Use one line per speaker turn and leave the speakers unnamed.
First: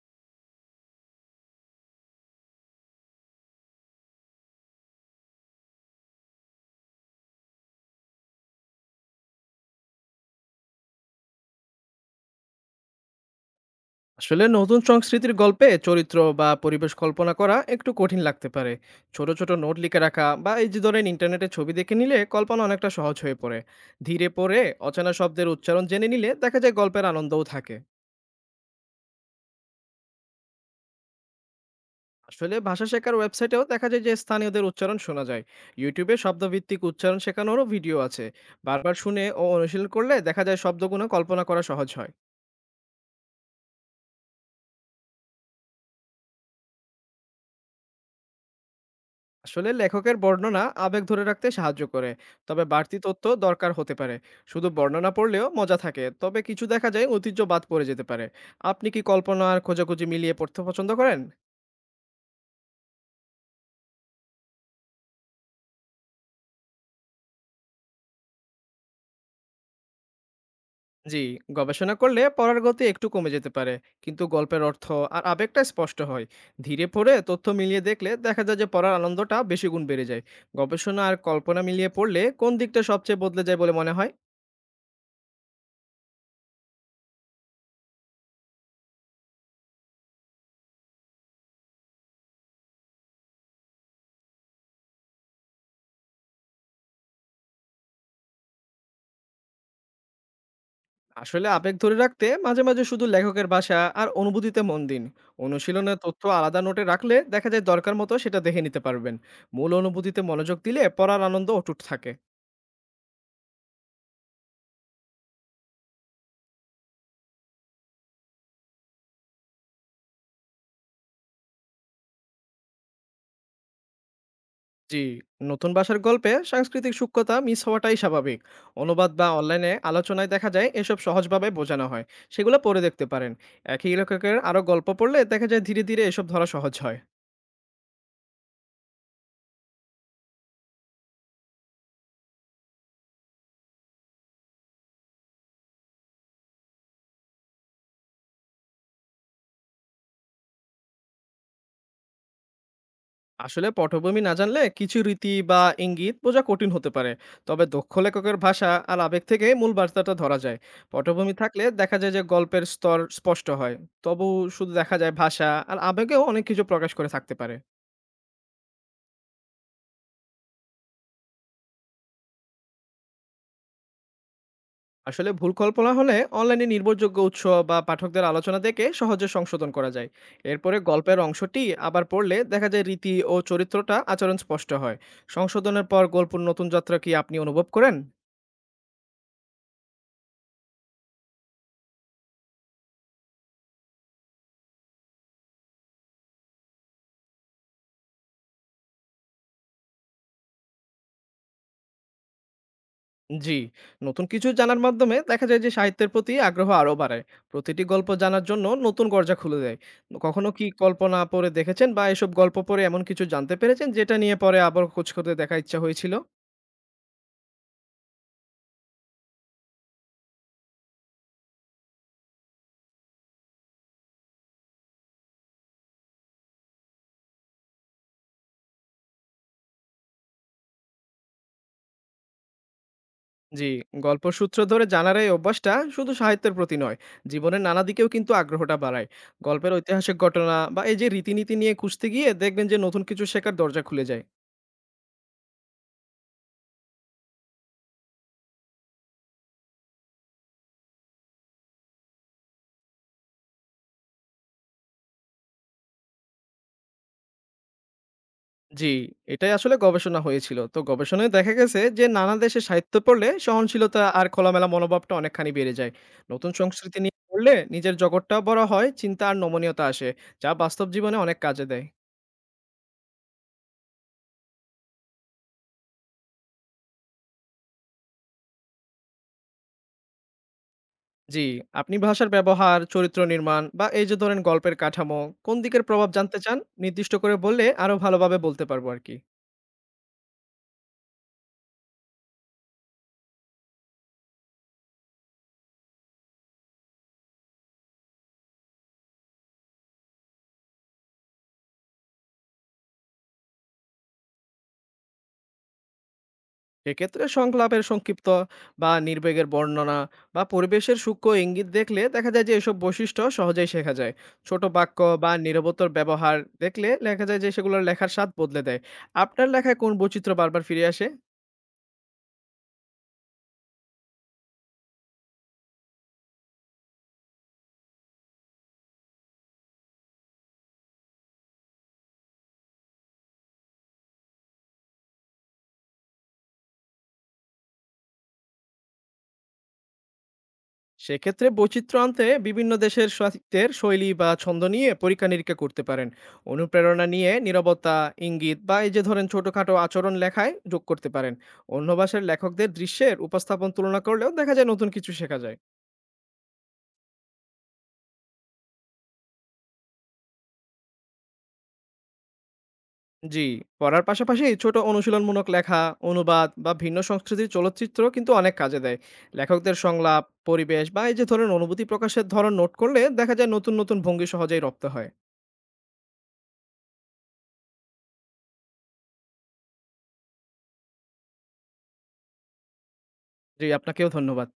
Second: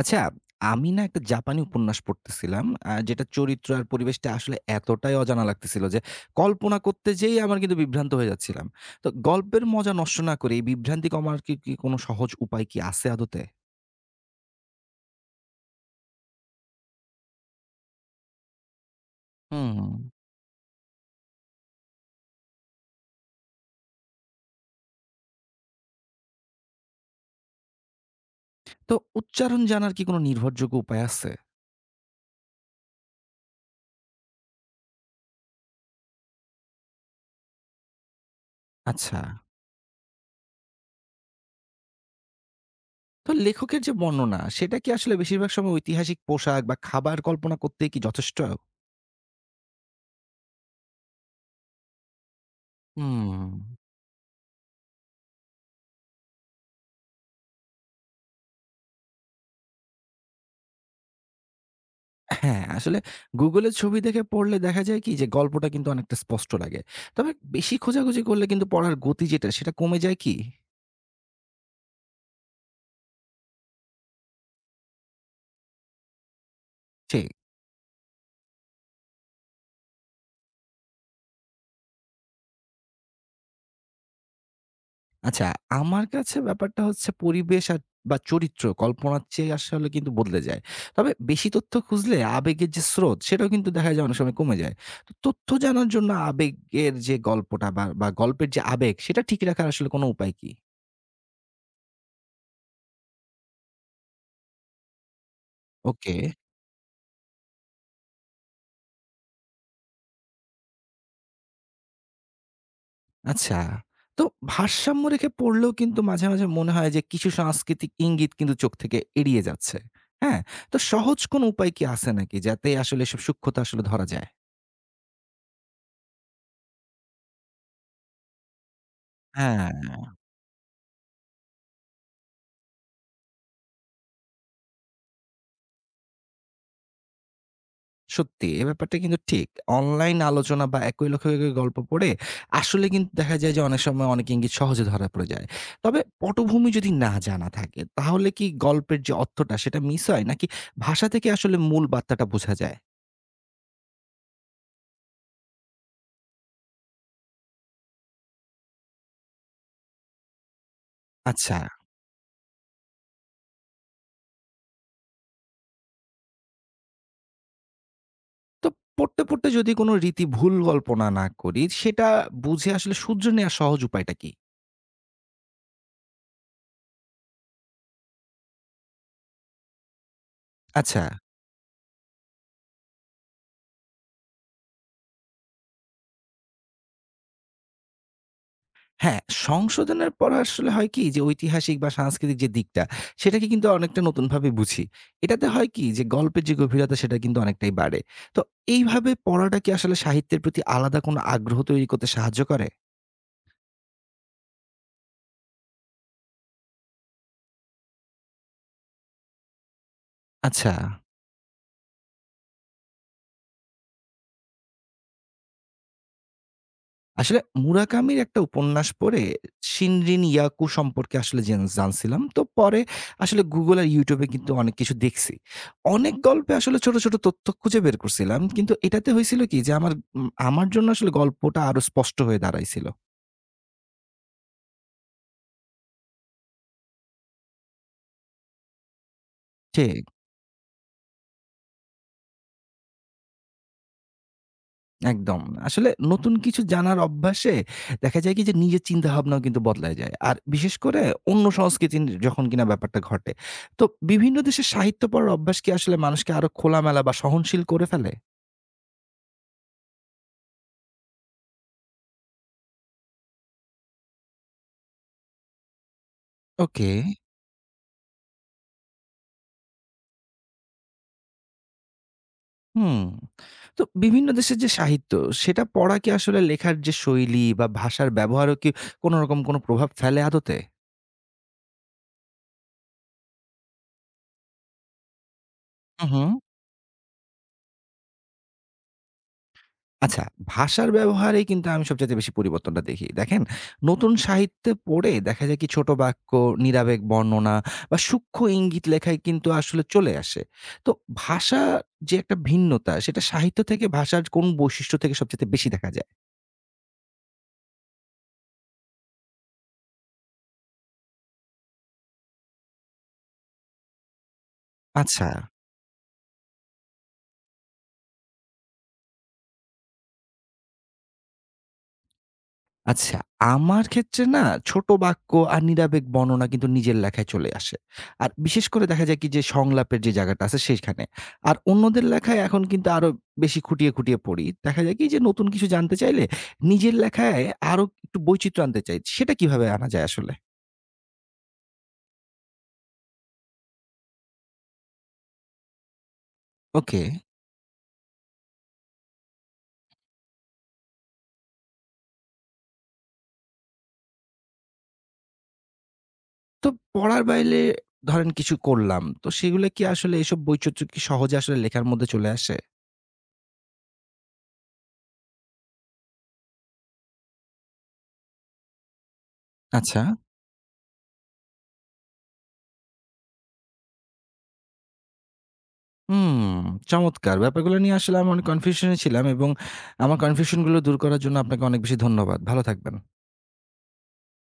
আচ্ছা, আমি না একটা জাপানি উপন্যাস পড়তেছিলাম। যেটার চরিত্র আর পরিবেশটা আসলে এতটাই অজানা লাগতেছিল যে, কল্পনা করতে যেয়েই আমার কিন্তু বিভ্রান্ত হয়ে যাচ্ছিলাম। তো গল্পের মজা নষ্ট না করে এই বিভ্রান্তি কমার কি কোনো সহজ উপায় কি আছে আদতে?
আসলে নতুন সংস্কৃতির গল্পে চরিত্র বা পরিবেশ কল্পনা করা একটু কঠিন লাগতে পারে। ছোট ছোট নোট
হুম।
লিখে রাখা বা এই যে ধরেন ইন্টারনেটে ছবি দেখে নিলে কল্পনা অনেকটা সহজ হয়ে পড়ে। ধীরে পড়ে অচেনা শব্দের উচ্চারণ জেনে নিলে দেখা যায় গল্পের আনন্দও থাকে।
তো উচ্চারণ জানার কি কোনো নির্ভরযোগ্য উপায় আছে?
আসলে ভাষা শেখার ওয়েবসাইটেও দেখা যায় যে স্থানীয়দের উচ্চারণ শোনা যায়। ইউটিউবে শব্দভিত্তিক উচ্চারণ শেখানোরও ভিডিও আছে। বারবার
আচ্ছা।
শুনে ও অনুশীলন করলে দেখা যায় শব্দগুলো কল্পনা করা সহজ হয়।
তো লেখকের যে বর্ণনা, সেটা কি আসলে বেশিরভাগ সময় ঐতিহাসিক পোশাক বা খাবার কল্পনা করতেই কি যথেষ্ট?
আসলে লেখকের বর্ণনা আবেগ ধরে রাখতে সাহায্য করে, তবে বাড়তি তথ্য
হুম।
দরকার হতে পারে। শুধু বর্ণনা পড়লেও মজা থাকে, তবে কিছু দেখা যায় ঐতিহ্য বাদ পড়ে যেতে পারে। আপনি কি কল্পনা আর খোঁজাখুঁজি মিলিয়ে পড়তে পছন্দ করেন?
হ্যাঁ, আসলে গুগলে ছবি দেখে পড়লে দেখা যায় কি? যে গল্পটা কিন্তু অনেকটা স্পষ্ট লাগে। তবে বেশি খোঁজাখুঁজি করলে কিন্তু পড়ার গতি যেটা সেটা কমে যায় কি?
জি, গবেষণা করলে পড়ার গতি একটু কমে যেতে পারে, কিন্তু গল্পের অর্থ আর আবেগটা স্পষ্ট হয়। ধীরে পড়ে
ঠিক।
তথ্য মিলিয়ে দেখলে দেখা যায় যে পড়ার আনন্দটা বেশি গুণ বেড়ে যায়। গবেষণা আর কল্পনা মিলিয়ে পড়লে কোন দিকটা সবচেয়ে বদলে যায় বলে মনে হয়?
আচ্ছা, আমার কাছে ব্যাপারটা হচ্ছে পরিবেশ আর বা চরিত্র কল্পনার চেয়ে আসলে কিন্তু বদলে যায়। তবে বেশি তথ্য খুঁজলে আবেগের যে স্রোত সেটাও কিন্তু দেখা যায় অনেক সময় কমে যায়। তো তথ্য জানার জন্য আবেগের যে গল্পটা বা গল্পের যে আবেগ সেটা ঠিক রাখার আসলে কোনো উপায় কি?
আসলে আবেগ ধরে রাখতে মাঝে মাঝে শুধু লেখকের ভাষা আর অনুভূতিতে মন দিন। অনুশীলনের
ওকে।
তথ্য আলাদা নোটে রাখলে দেখা যায় দরকার মতো সেটা দেখে নিতে পারবেন। মূল অনুভূতিতে মনোযোগ দিলে পড়ার আনন্দ অটুট থাকে।
আচ্ছা। তো ভারসাম্য রেখে পড়লেও কিন্তু মাঝে মাঝে মনে হয় যে কিছু সাংস্কৃতিক ইঙ্গিত কিন্তু চোখ থেকে এড়িয়ে যাচ্ছে। হ্যাঁ? তো সহজ কোনো উপায় কি আছে নাকি? যাতে আসলে এসব সূক্ষ্মতা আসলে ধরা যায়?
জি, নতুন ভাষার গল্পে সাংস্কৃতিক সূক্ষ্মতা মিস হওয়াটাই স্বাভাবিক। অনুবাদ বা
হ্যাঁ,
অনলাইনে আলোচনায় দেখা যায় এসব সহজভাবে বোঝানো হয়, সেগুলো পড়ে দেখতে পারেন। একই লেখকের আরও গল্প পড়লে দেখা যায় ধীরে ধীরে এসব ধরা সহজ হয়।
সত্যি এ ব্যাপারটা কিন্তু ঠিক। অনলাইন আলোচনা বা একই লেখকের গল্প পড়ে আসলে কিন্তু দেখা যায় যে অনেক সময় অনেক ইঙ্গিত সহজে ধরা পড়ে যায়। তবে পটভূমি যদি না জানা থাকে তাহলে কি গল্পের যে অর্থটা সেটা মিস হয় নাকি ভাষা থেকে আসলে মূল বার্তাটা বোঝা যায়?
আসলে পটভূমি না জানলে কিছু রীতি বা ইঙ্গিত বোঝা কঠিন হতে পারে, তবে দক্ষ লেখকের ভাষা আর আবেগ থেকে মূল বার্তাটা ধরা যায়। পটভূমি
আচ্ছা।
থাকলে দেখা যায় যে গল্পের স্তর স্পষ্ট হয়। তবু শুধু দেখা যায় ভাষা আর আবেগেও অনেক কিছু প্রকাশ করে থাকতে পারে।
তো পড়তে পড়তে যদি কোনো রীতি ভুল কল্পনা না করি, সেটা বুঝে আসলে শুধরে নেয়ার সহজ উপায়টা কি?
আসলে ভুল কল্পনা হলে অনলাইনে নির্ভরযোগ্য উৎস বা পাঠকদের আলোচনা দেখে সহজে সংশোধন করা যায়। এরপরে
আচ্ছা।
গল্পের অংশটি আবার পড়লে দেখা যায় রীতি ও চরিত্রটা আচরণ স্পষ্ট হয়। সংশোধনের পর গল্পের নতুন যাত্রা কি আপনি অনুভব করেন?
হ্যাঁ, সংশোধনের পর আসলে হয় কি যে ঐতিহাসিক বা সাংস্কৃতিক যে দিকটা, সেটাকে কিন্তু অনেকটা নতুনভাবে বুঝি। এটাতে হয় কি যে গল্পের যে গভীরতা সেটা কিন্তু অনেকটাই বাড়ে। তো এইভাবে পড়াটা কি আসলে সাহিত্যের প্রতি আলাদা কোনো আগ্রহ তৈরি করতে সাহায্য করে?
জি, নতুন কিছু জানার মাধ্যমে দেখা যায় যে সাহিত্যের প্রতি আগ্রহ আরো বাড়ায়। প্রতিটি গল্প জানার জন্য নতুন দরজা খুলে দেয়। কখনো কি
আচ্ছা।
কল্পনা পড়ে দেখেছেন বা এসব গল্প পড়ে এমন কিছু জানতে পেরেছেন যেটা নিয়ে পরে আবার খোঁজ করতে দেখার ইচ্ছা হয়েছিল?
আসলে মুরাকামির একটা উপন্যাস পড়ে শিনরিন ইয়াকু সম্পর্কে আসলে জানছিলাম। তো পরে আসলে Google আর YouTube এ কিন্তু অনেক কিছু দেখছি। অনেক গল্পে আসলে ছোট ছোট তথ্য খুঁজে বের করছিলাম। কিন্তু এটাতে হয়েছিল কি যে আমার আমার জন্য আসলে গল্পটা আরো স্পষ্ট হয়ে দাঁড়াইছিল।
জি, গল্প সূত্র ধরে জানার এই অভ্যাসটা শুধু সাহিত্যের প্রতি নয়, জীবনের নানা দিকেও কিন্তু আগ্রহটা বাড়ায়। গল্পের
ঠিক,
ঐতিহাসিক ঘটনা বা এই যে রীতিনীতি নিয়ে খুঁজতে গিয়ে দেখবেন যে নতুন কিছু শেখার দরজা খুলে যায়।
একদম। আসলে নতুন কিছু জানার অভ্যাসে দেখা যায় কি যে নিজের চিন্তাভাবনাও কিন্তু বদলায় যায়। আর বিশেষ করে অন্য সংস্কৃতির যখন কিনা ব্যাপারটা ঘটে। তো বিভিন্ন দেশের সাহিত্য পড়ার অভ্যাস কি আসলে মানুষকে আরো খোলামেলা বা সহনশীল করে ফেলে?
জি, এটাই আসলে গবেষণা হয়েছিল। তো গবেষণায় দেখা গেছে যে নানা দেশে সাহিত্য পড়লে সহনশীলতা আর খোলামেলা মনোভাবটা অনেকখানি বেড়ে যায়। নতুন
ওকে,
সংস্কৃতি নিয়ে পড়লে নিজের জগৎটাও বড় হয়, চিন্তা আর নমনীয়তা আসে, যা বাস্তব জীবনে অনেক কাজে দেয়।
হুম। তো বিভিন্ন দেশের যে সাহিত্য, সেটা পড়া কি আসলে লেখার যে শৈলী বা ভাষার ব্যবহারও কি কোনো রকম কোনো প্রভাব ফেলে আদতে?
জি, আপনি ভাষার ব্যবহার, চরিত্র নির্মাণ বা এই যে ধরেন গল্পের কাঠামো, কোন দিকের
হু,
প্রভাব
হু।
জানতে চান? নির্দিষ্ট করে বললে আরো ভালোভাবে বলতে পারবো আরকি।
আচ্ছা, ভাষার ব্যবহারেই কিন্তু আমি সবচাইতে বেশি পরিবর্তনটা দেখি। দেখেন, নতুন সাহিত্যে পড়ে দেখা যায় কি ছোট বাক্য, নিরাবেগ বর্ণনা বা সূক্ষ্ম ইঙ্গিত লেখায় কিন্তু আসলে চলে আসে। তো ভাষার যে একটা ভিন্নতা, সেটা সাহিত্য থেকে ভাষার কোন বৈশিষ্ট্য থেকে সবচাইতে বেশি দেখা যায়?
সেক্ষেত্রে সংলাপের সংক্ষিপ্ত বা নির্বেগের বর্ণনা বা পরিবেশের সূক্ষ্ম ইঙ্গিত দেখলে দেখা যায় যে এসব বৈশিষ্ট্য সহজেই শেখা যায়। ছোট বাক্য
আচ্ছা।
বা নিরবতার ব্যবহার দেখলে দেখা যায় যে সেগুলোর লেখার স্বাদ বদলে দেয়। আপনার লেখায় কোন বৈচিত্র্য বারবার ফিরে আসে?
আচ্ছা, আমার ক্ষেত্রে না ছোট বাক্য আর নিরাবেগ বর্ণনা কিন্তু নিজের লেখায় চলে আসে। আর বিশেষ করে দেখা যায় কি যে সংলাপের যে জায়গাটা আছে সেখানে। আর অন্যদের লেখায় এখন কিন্তু আরো বেশি খুঁটিয়ে খুঁটিয়ে পড়ি। দেখা যায় কি যে নতুন কিছু জানতে চাইলে নিজের লেখায় আরো একটু বৈচিত্র্য আনতে চাই। সেটা কিভাবে আনা যায় আসলে?
সেক্ষেত্রে বৈচিত্র্য আনতে বিভিন্ন দেশের সাহিত্যের শৈলী বা ছন্দ নিয়ে পরীক্ষা নিরীক্ষা করতে পারেন।
ওকে।
অনুপ্রেরণা নিয়ে নিরবতা, ইঙ্গিত বা এই যে ধরেন ছোটখাটো আচরণ লেখায় যোগ করতে পারেন। অন্য ভাষার লেখকদের দৃশ্যের উপস্থাপন তুলনা করলেও দেখা যায় নতুন কিছু শেখা যায়।
তো পড়ার বাইলে ধরেন কিছু করলাম। তো সেগুলো কি আসলে এসব বৈচিত্র্য কি সহজে আসলে লেখার মধ্যে চলে আসে?
জি, পড়ার পাশাপাশি ছোট অনুশীলনমূলক লেখা, অনুবাদ বা ভিন্ন সংস্কৃতির চলচ্চিত্র কিন্তু অনেক কাজে দেয়। লেখকদের
আচ্ছা।
সংলাপ, পরিবেশ বা এই যে ধরুন অনুভূতি প্রকাশের ধরন নোট করলে দেখা যায় নতুন, নতুন ভঙ্গি সহজেই রপ্ত হয়।
হুম, চমৎকার! ব্যাপারগুলো নিয়ে আসলে আমি অনেক কনফিউশন এ ছিলাম এবং আমার কনফিউশন গুলো দূর করার জন্য আপনাকে অনেক বেশি ধন্যবাদ। ভালো থাকবেন।
জি, আপনাকেও ধন্যবাদ।